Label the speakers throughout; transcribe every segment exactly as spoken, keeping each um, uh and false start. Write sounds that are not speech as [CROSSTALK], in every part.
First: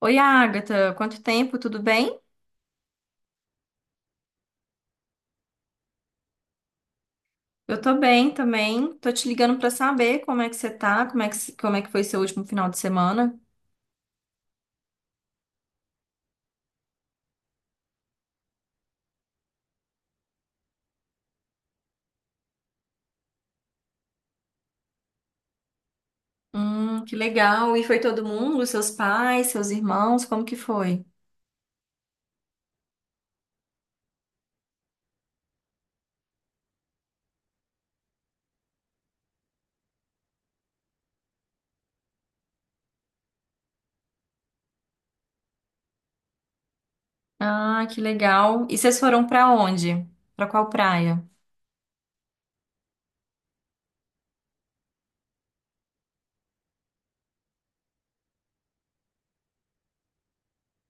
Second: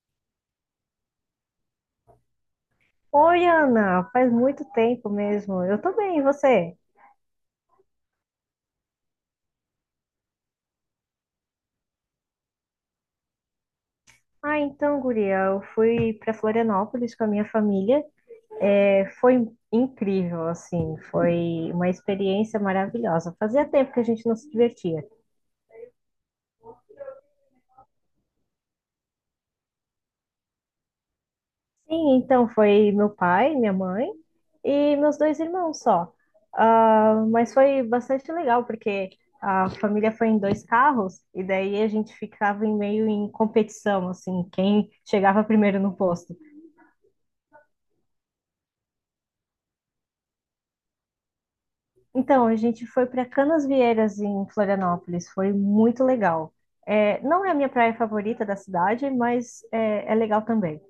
Speaker 1: Oi, Agatha, quanto tempo? Tudo bem?
Speaker 2: Oi, Ana, faz muito tempo mesmo. Eu tô bem, e você?
Speaker 1: Eu tô bem também. Tô te ligando pra saber como é que você tá, como é que, como é que foi seu último final de semana.
Speaker 2: Ah, então, guria, eu fui para Florianópolis com a minha família. É, foi incrível, assim, foi uma experiência maravilhosa. Fazia tempo que a gente não se divertia.
Speaker 1: Hum, que legal. E foi todo mundo? Seus pais, seus irmãos? Como que foi?
Speaker 2: Sim, então foi meu pai, minha mãe e meus dois irmãos só. Ah, mas foi bastante legal, porque a família foi em dois carros e daí a gente ficava em meio em competição, assim, quem chegava primeiro no posto.
Speaker 1: Ah, que legal. E vocês foram pra onde? Pra qual praia?
Speaker 2: Então, a gente foi para Canasvieiras, em Florianópolis. Foi muito legal. É, não é a minha praia favorita da cidade, mas é, é legal também.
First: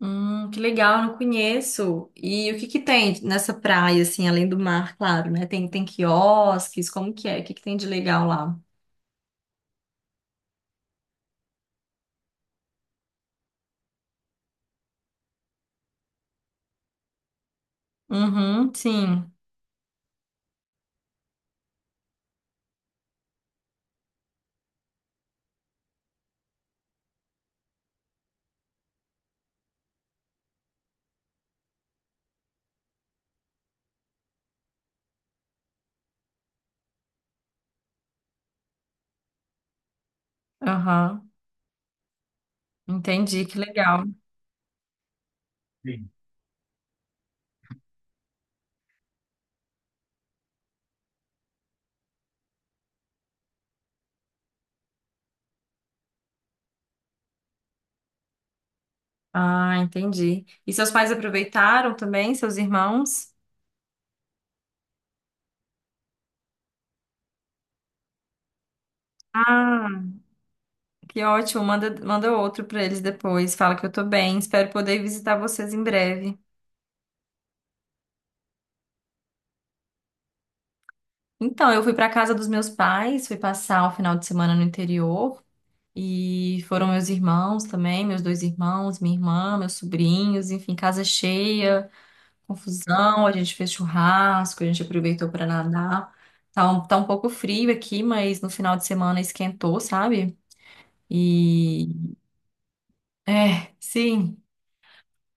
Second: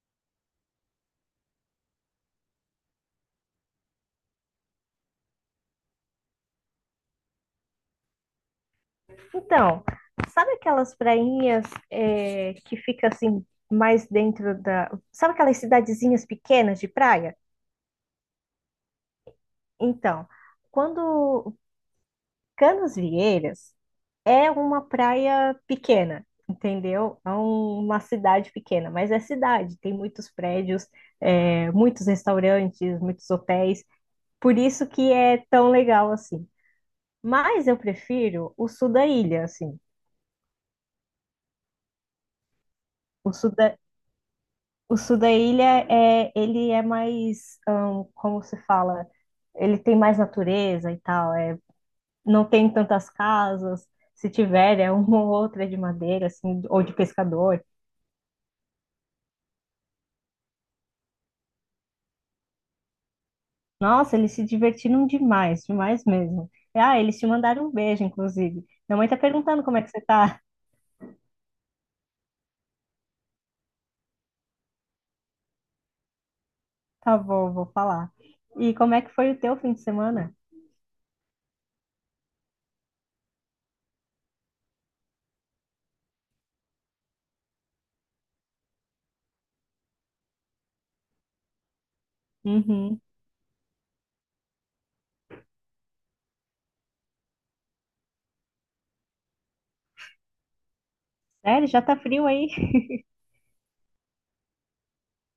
Speaker 1: Hum, que legal, eu não conheço. E o que que tem nessa praia, assim, além do mar, claro, né? Tem, tem quiosques, como que é? O que que tem de legal lá?
Speaker 2: Então, sabe aquelas prainhas é, que fica assim mais dentro da... Sabe aquelas cidadezinhas pequenas de praia?
Speaker 1: Uhum, sim.
Speaker 2: Então, quando Canasvieiras é uma praia pequena, entendeu? É um- uma cidade pequena, mas é cidade, tem muitos prédios, é, muitos restaurantes, muitos hotéis, por isso que é tão legal assim. Mas eu prefiro o sul da ilha, assim.
Speaker 1: Aham,
Speaker 2: O
Speaker 1: entendi,
Speaker 2: sul
Speaker 1: que
Speaker 2: da,
Speaker 1: legal.
Speaker 2: o sul da ilha é, ele é mais, hum, como se fala, ele tem mais natureza e tal, é, não tem tantas casas. Se tiver, é uma ou outra de madeira, assim, ou de pescador.
Speaker 1: Ah, entendi. E seus pais aproveitaram também, seus irmãos?
Speaker 2: Nossa, eles se divertiram demais, demais mesmo. Ah, eles te mandaram um beijo, inclusive. Minha mãe tá perguntando como é
Speaker 1: Ah,
Speaker 2: que você tá. [LAUGHS]
Speaker 1: que ótimo. Manda, manda outro para eles depois. Fala que eu tô bem. Espero poder visitar vocês em breve.
Speaker 2: Tá bom, vou falar. E como é que foi o teu fim de semana?
Speaker 1: Então, eu fui para casa dos meus pais, fui passar o final de semana no interior e foram meus irmãos também, meus dois irmãos, minha irmã, meus sobrinhos, enfim, casa cheia,
Speaker 2: Uhum.
Speaker 1: confusão. A gente fez churrasco, a gente aproveitou para nadar. Tá um, tá um pouco frio aqui, mas no final de semana esquentou, sabe?
Speaker 2: Sério, já
Speaker 1: E
Speaker 2: tá frio aí?
Speaker 1: É, sim,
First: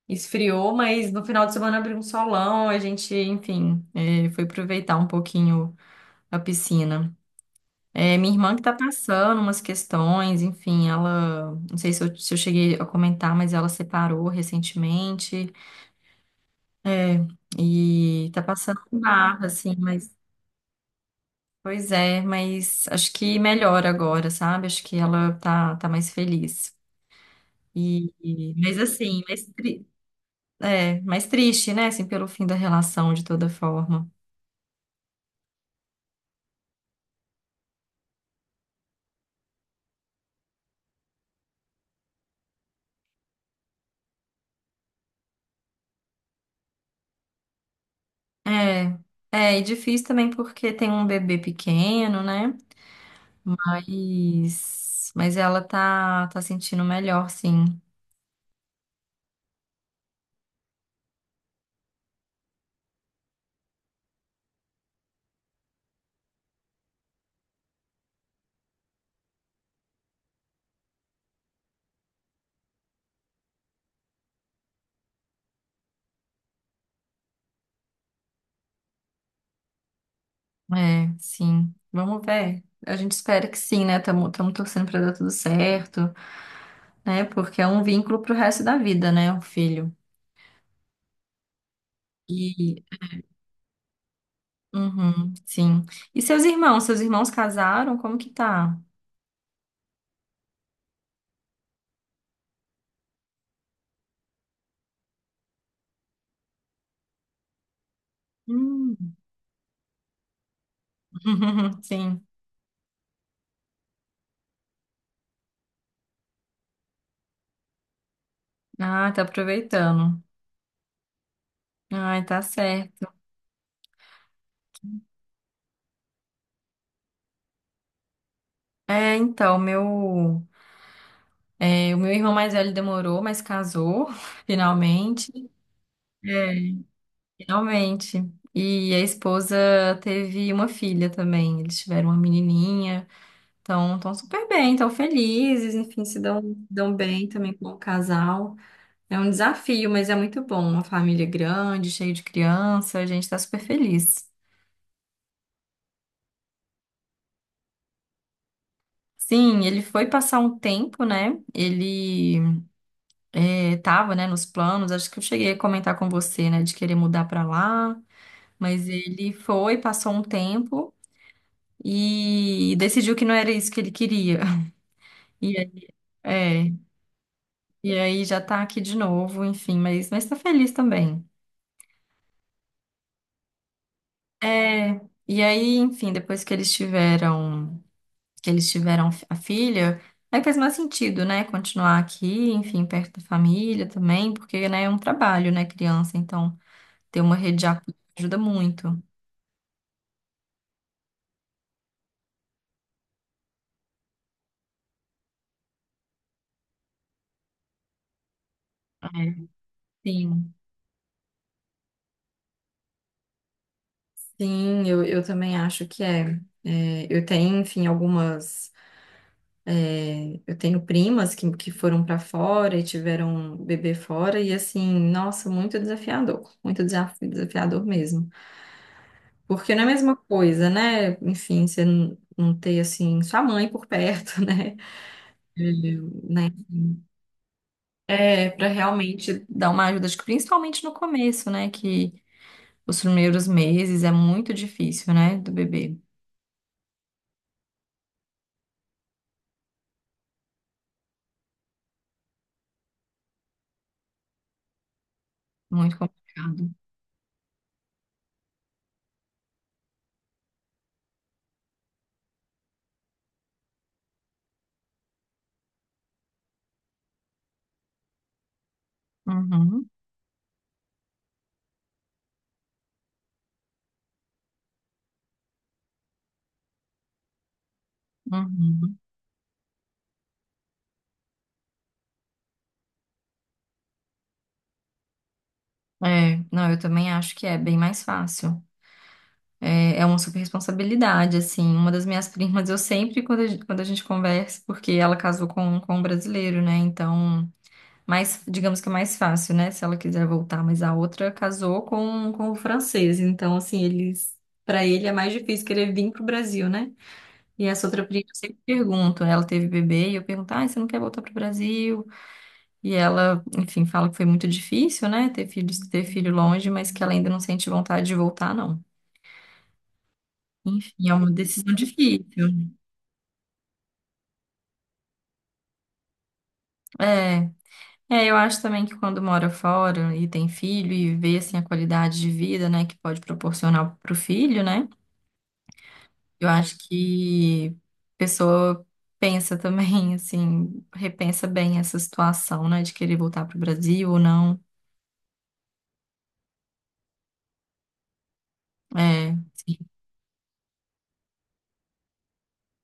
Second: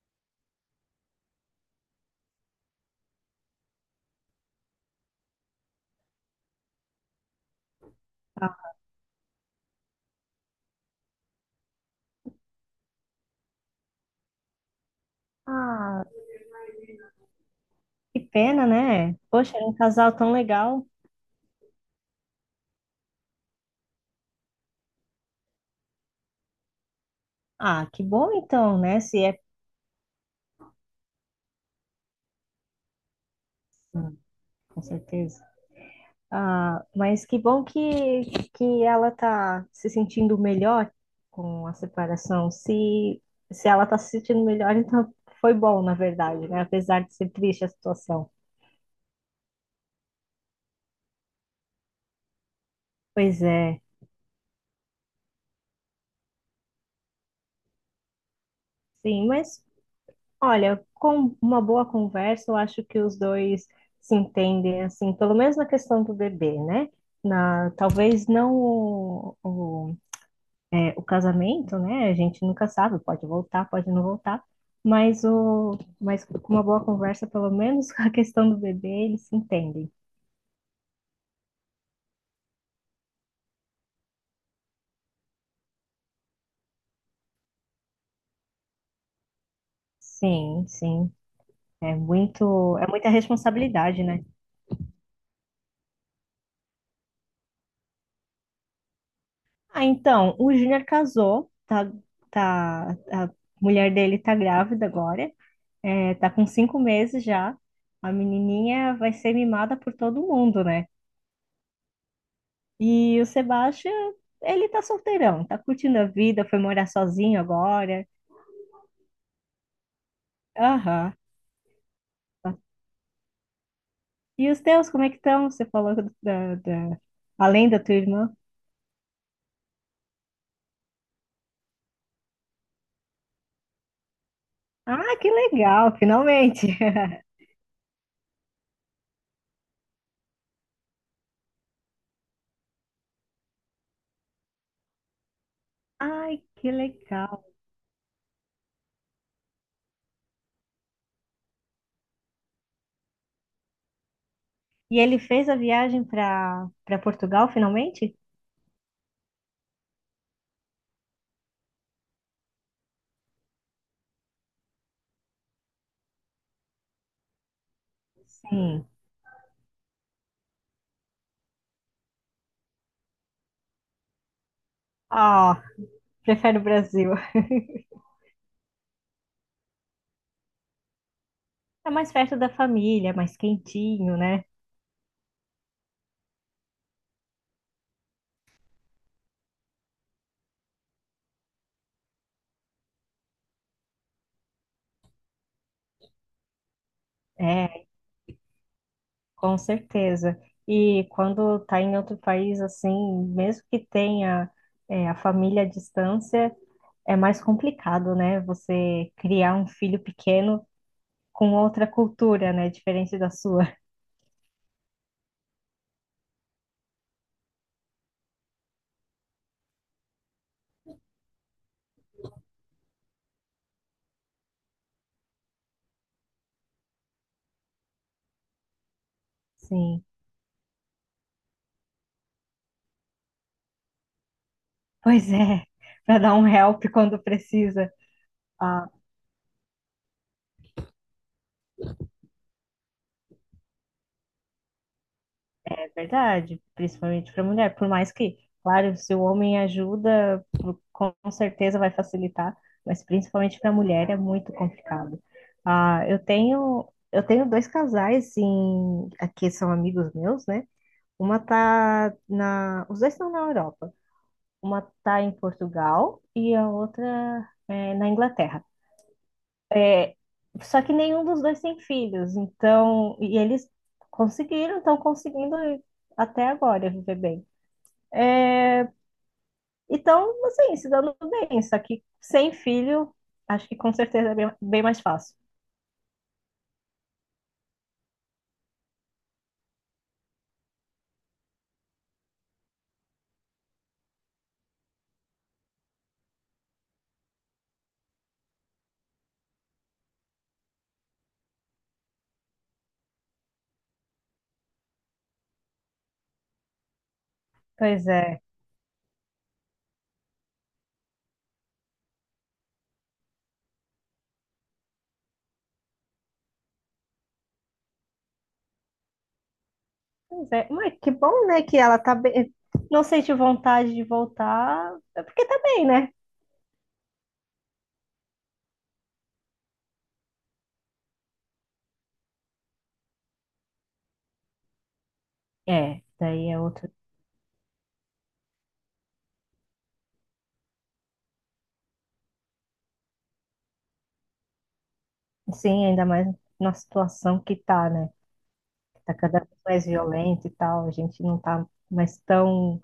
Speaker 1: esfriou, mas no final de semana abriu um solão, a gente, enfim, é, foi aproveitar um pouquinho a piscina. É, minha irmã que tá passando umas questões, enfim, ela, não sei se eu, se eu cheguei a comentar, mas ela separou recentemente,
Speaker 2: Ah,
Speaker 1: é,
Speaker 2: que
Speaker 1: e tá
Speaker 2: pena,
Speaker 1: passando por
Speaker 2: né?
Speaker 1: barra,
Speaker 2: Poxa, era um
Speaker 1: assim, mas,
Speaker 2: casal tão legal.
Speaker 1: pois é, mas acho que melhora agora, sabe? Acho que ela tá, tá mais feliz.
Speaker 2: Ah, que
Speaker 1: E,
Speaker 2: bom
Speaker 1: e- mas
Speaker 2: então, né?
Speaker 1: assim,
Speaker 2: Se é.
Speaker 1: mas tri- É, mais triste, né? Assim, pelo fim da relação, de toda forma.
Speaker 2: Hum, Com certeza. Ah, mas que bom que, que ela tá se sentindo melhor com a separação. Se, se ela tá se sentindo melhor, então foi bom, na verdade, né? Apesar de ser triste a situação.
Speaker 1: É, é, e difícil também porque tem um bebê pequeno, né?
Speaker 2: Pois é,
Speaker 1: Mas, mas ela tá, tá sentindo melhor, sim.
Speaker 2: sim, mas olha, com uma boa conversa, eu acho que os dois se entendem, assim, pelo menos na questão do bebê, né? Na, talvez não o, o- é, o casamento, né? A gente nunca sabe, pode voltar, pode não voltar, mas o, mas com uma boa conversa, pelo menos [LAUGHS] com a questão do bebê, eles se entendem.
Speaker 1: É, sim. Vamos ver. A gente espera que sim, né? Estamos torcendo pra dar tudo certo, né? Porque é um vínculo pro resto da vida, né? O filho.
Speaker 2: Sim, sim, é muito,
Speaker 1: E,
Speaker 2: é muita responsabilidade, né?
Speaker 1: uhum, sim. E seus irmãos? Seus irmãos casaram? Como que tá?
Speaker 2: Ah, então, o Júnior casou, tá, tá, a mulher dele tá grávida agora, é, tá com cinco meses já. A menininha vai
Speaker 1: Hum.
Speaker 2: ser mimada por todo mundo, né?
Speaker 1: [LAUGHS] Sim.
Speaker 2: E o Sebastião, ele tá solteirão, tá curtindo a vida, foi morar sozinho agora.
Speaker 1: Ah, tá aproveitando.
Speaker 2: Aham.
Speaker 1: Ai, tá certo.
Speaker 2: E os teus, como é que estão? Você falou da, da... Além da tua irmã.
Speaker 1: É, então, meu, é, o meu irmão mais velho demorou, mas casou, [LAUGHS]
Speaker 2: Ah, que
Speaker 1: finalmente.
Speaker 2: legal,
Speaker 1: É,
Speaker 2: finalmente. [LAUGHS]
Speaker 1: finalmente. E a esposa teve uma filha também. Eles tiveram uma menininha. Então, estão super bem, estão felizes, enfim, se dão,
Speaker 2: Ai, que
Speaker 1: dão bem
Speaker 2: legal.
Speaker 1: também como casal. É um desafio, mas é muito bom. Uma família grande, cheia de criança, a gente está super feliz.
Speaker 2: E ele fez a viagem para para Portugal, finalmente?
Speaker 1: Sim, ele foi passar um tempo, né? Ele é, tava, né, nos planos, acho que eu cheguei a comentar com você, né, de querer mudar pra lá,
Speaker 2: Sim.
Speaker 1: mas ele foi, passou um tempo e decidiu que não era isso que ele queria. [LAUGHS] E
Speaker 2: Ah,
Speaker 1: aí,
Speaker 2: prefere o
Speaker 1: é,
Speaker 2: Brasil.
Speaker 1: e aí já tá aqui de novo, enfim, mas, mas tá feliz também.
Speaker 2: É mais perto da família, é mais quentinho, né?
Speaker 1: É, e aí, enfim, depois que eles tiveram, que eles tiveram a filha, aí faz mais sentido, né, continuar aqui, enfim, perto da família também, porque, né, é um trabalho, né, criança, então ter uma rede de
Speaker 2: É,
Speaker 1: apoio ajuda muito.
Speaker 2: com certeza. E quando tá em outro país, assim, mesmo que tenha, é, a família à distância, é mais complicado, né?
Speaker 1: É.
Speaker 2: Você criar um filho
Speaker 1: Sim,
Speaker 2: pequeno com outra cultura, né? Diferente da sua.
Speaker 1: sim, eu, eu também acho que é. É, eu tenho, enfim, algumas. é, eu tenho primas que, que foram para fora e tiveram bebê fora, e assim, nossa, muito desafiador, muito desaf- desafiador mesmo. Porque não é a
Speaker 2: Sim.
Speaker 1: mesma coisa, né? Enfim, você não, não ter, assim, sua mãe por perto, [LAUGHS] né?
Speaker 2: Pois é,
Speaker 1: Eu-
Speaker 2: para dar um
Speaker 1: né?
Speaker 2: help quando precisa.
Speaker 1: É, para
Speaker 2: Ah,
Speaker 1: realmente dar uma ajuda, acho que principalmente no começo, né? Que os primeiros meses é muito difícil, né? Do
Speaker 2: é
Speaker 1: bebê,
Speaker 2: verdade, principalmente para mulher. Por mais que, claro, se o homem ajuda, pro- com certeza vai facilitar, mas principalmente para mulher é muito complicado.
Speaker 1: muito
Speaker 2: Ah, eu
Speaker 1: complicado.
Speaker 2: tenho, eu tenho dois casais em, aqui são amigos meus, né? Uma tá na, os dois estão na Europa. Uma tá em Portugal e a outra é, na Inglaterra.
Speaker 1: Uhum,
Speaker 2: Só que nenhum dos dois tem filhos, então, e eles conseguiram, estão conseguindo até agora viver bem.
Speaker 1: uhum.
Speaker 2: Então, assim, se dando bem, só que sem filho, acho que com certeza é bem, bem mais fácil.
Speaker 1: É, não, eu também acho que é bem mais fácil. É, é uma super responsabilidade, assim. Uma das minhas [LAUGHS] primas, eu sempre, quando a, gen- quando a gente conversa, porque ela casou com, com um brasileiro, né? Então, mais, digamos que é mais fácil, né? Se ela quiser voltar, mas a outra casou com, com o francês. Então, assim, eles, para ele é mais difícil querer vir pro Brasil, né? E essa outra
Speaker 2: Pois
Speaker 1: prima, eu
Speaker 2: é,
Speaker 1: sempre pergunto, ela teve bebê, e eu pergunto, ah, você não quer voltar pro Brasil? E ela, enfim, fala que foi muito difícil, né, ter filhos, ter filho longe, mas que ela ainda não sente vontade de voltar, não.
Speaker 2: pois é. Mas
Speaker 1: Enfim,
Speaker 2: que
Speaker 1: é uma
Speaker 2: bom, né,
Speaker 1: decisão
Speaker 2: que ela tá
Speaker 1: difícil.
Speaker 2: bem, não sente vontade de voltar, é porque tá bem, né?
Speaker 1: É, é, eu acho também que quando mora fora e tem filho e vê, assim, a qualidade de vida, né, que pode proporcionar pro filho, né,
Speaker 2: É,
Speaker 1: eu
Speaker 2: daí é
Speaker 1: acho
Speaker 2: outro.
Speaker 1: que a pessoa pensa também, [LAUGHS] assim, repensa bem essa situação, né, de querer voltar pro Brasil ou não.
Speaker 2: Sim, ainda mais na situação que tá, né? Tá
Speaker 1: É,
Speaker 2: cada vez
Speaker 1: sim.
Speaker 2: mais violenta e tal, a gente não tá mais tão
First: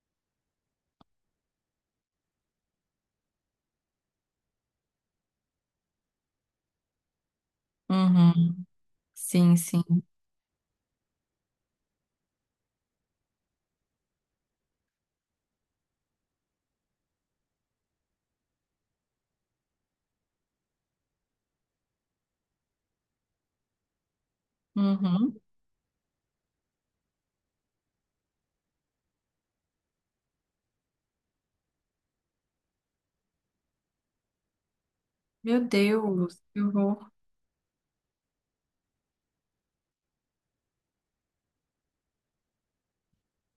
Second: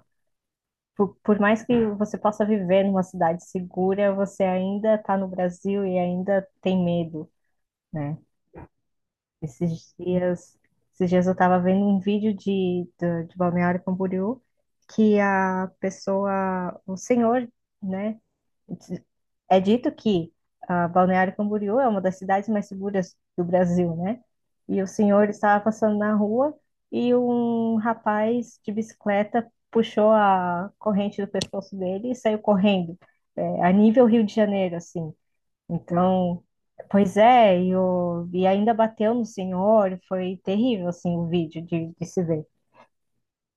Speaker 2: por, por mais que você possa viver numa cidade segura, você ainda está no Brasil e ainda tem medo, né?
Speaker 1: Uhum. Sim, sim.
Speaker 2: Esses dias, esses dias eu estava vendo um vídeo de, de, de Balneário Camboriú que a pessoa, o senhor, né? É dito que ah, Balneário Camboriú é uma das cidades mais seguras do Brasil, né? E o senhor
Speaker 1: Uhum.
Speaker 2: estava passando na rua e um rapaz de bicicleta puxou a corrente do pescoço dele e saiu correndo, é, a nível Rio de Janeiro, assim.
Speaker 1: Meu Deus,
Speaker 2: Então,
Speaker 1: eu vou.
Speaker 2: pois é, e, o- e ainda bateu no senhor, foi terrível, assim, o vídeo de de se ver.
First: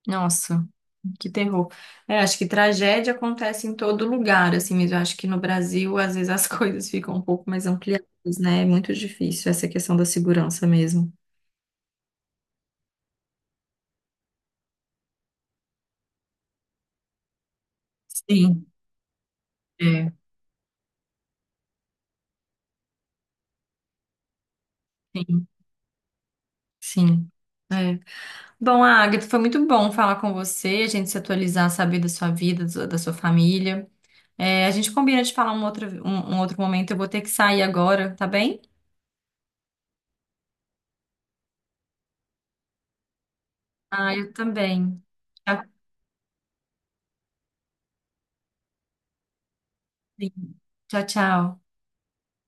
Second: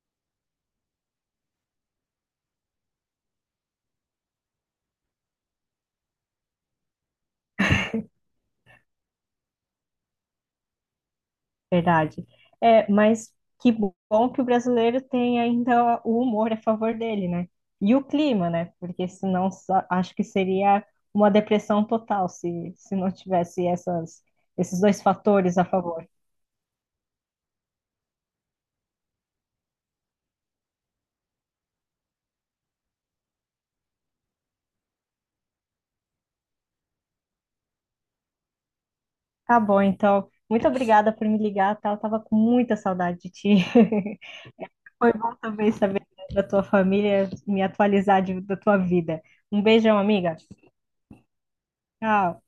Speaker 1: Nossa, que terror. É, acho que tragédia acontece em todo lugar, assim mesmo. Eu acho que no Brasil, às vezes, as [LAUGHS] coisas ficam um pouco mais ampliadas, né? É muito difícil essa questão da segurança mesmo.
Speaker 2: Verdade. É, mas que bom que o brasileiro tem ainda o humor a favor dele, né? E o clima,
Speaker 1: Sim,
Speaker 2: né? Porque senão só-
Speaker 1: é.
Speaker 2: acho que seria uma depressão total se, se não tivesse essas, esses dois
Speaker 1: Sim.
Speaker 2: fatores a favor.
Speaker 1: Sim. É. Bom, Agatha, foi muito bom falar com você, a gente se atualizar, saber da sua vida, da sua da sua família. É, a gente combina de falar um outro, um, um outro momento. Eu vou ter que sair agora, tá bem?
Speaker 2: Tá bom, então. Muito obrigada por me ligar, tá? Eu tava com muita saudade de ti.
Speaker 1: Ah,
Speaker 2: [LAUGHS]
Speaker 1: eu também.
Speaker 2: Foi bom
Speaker 1: Tchau,
Speaker 2: também saber da tua família, me atualizar de- da tua vida. Um beijão, amiga.
Speaker 1: tchau. tchau.
Speaker 2: Tchau.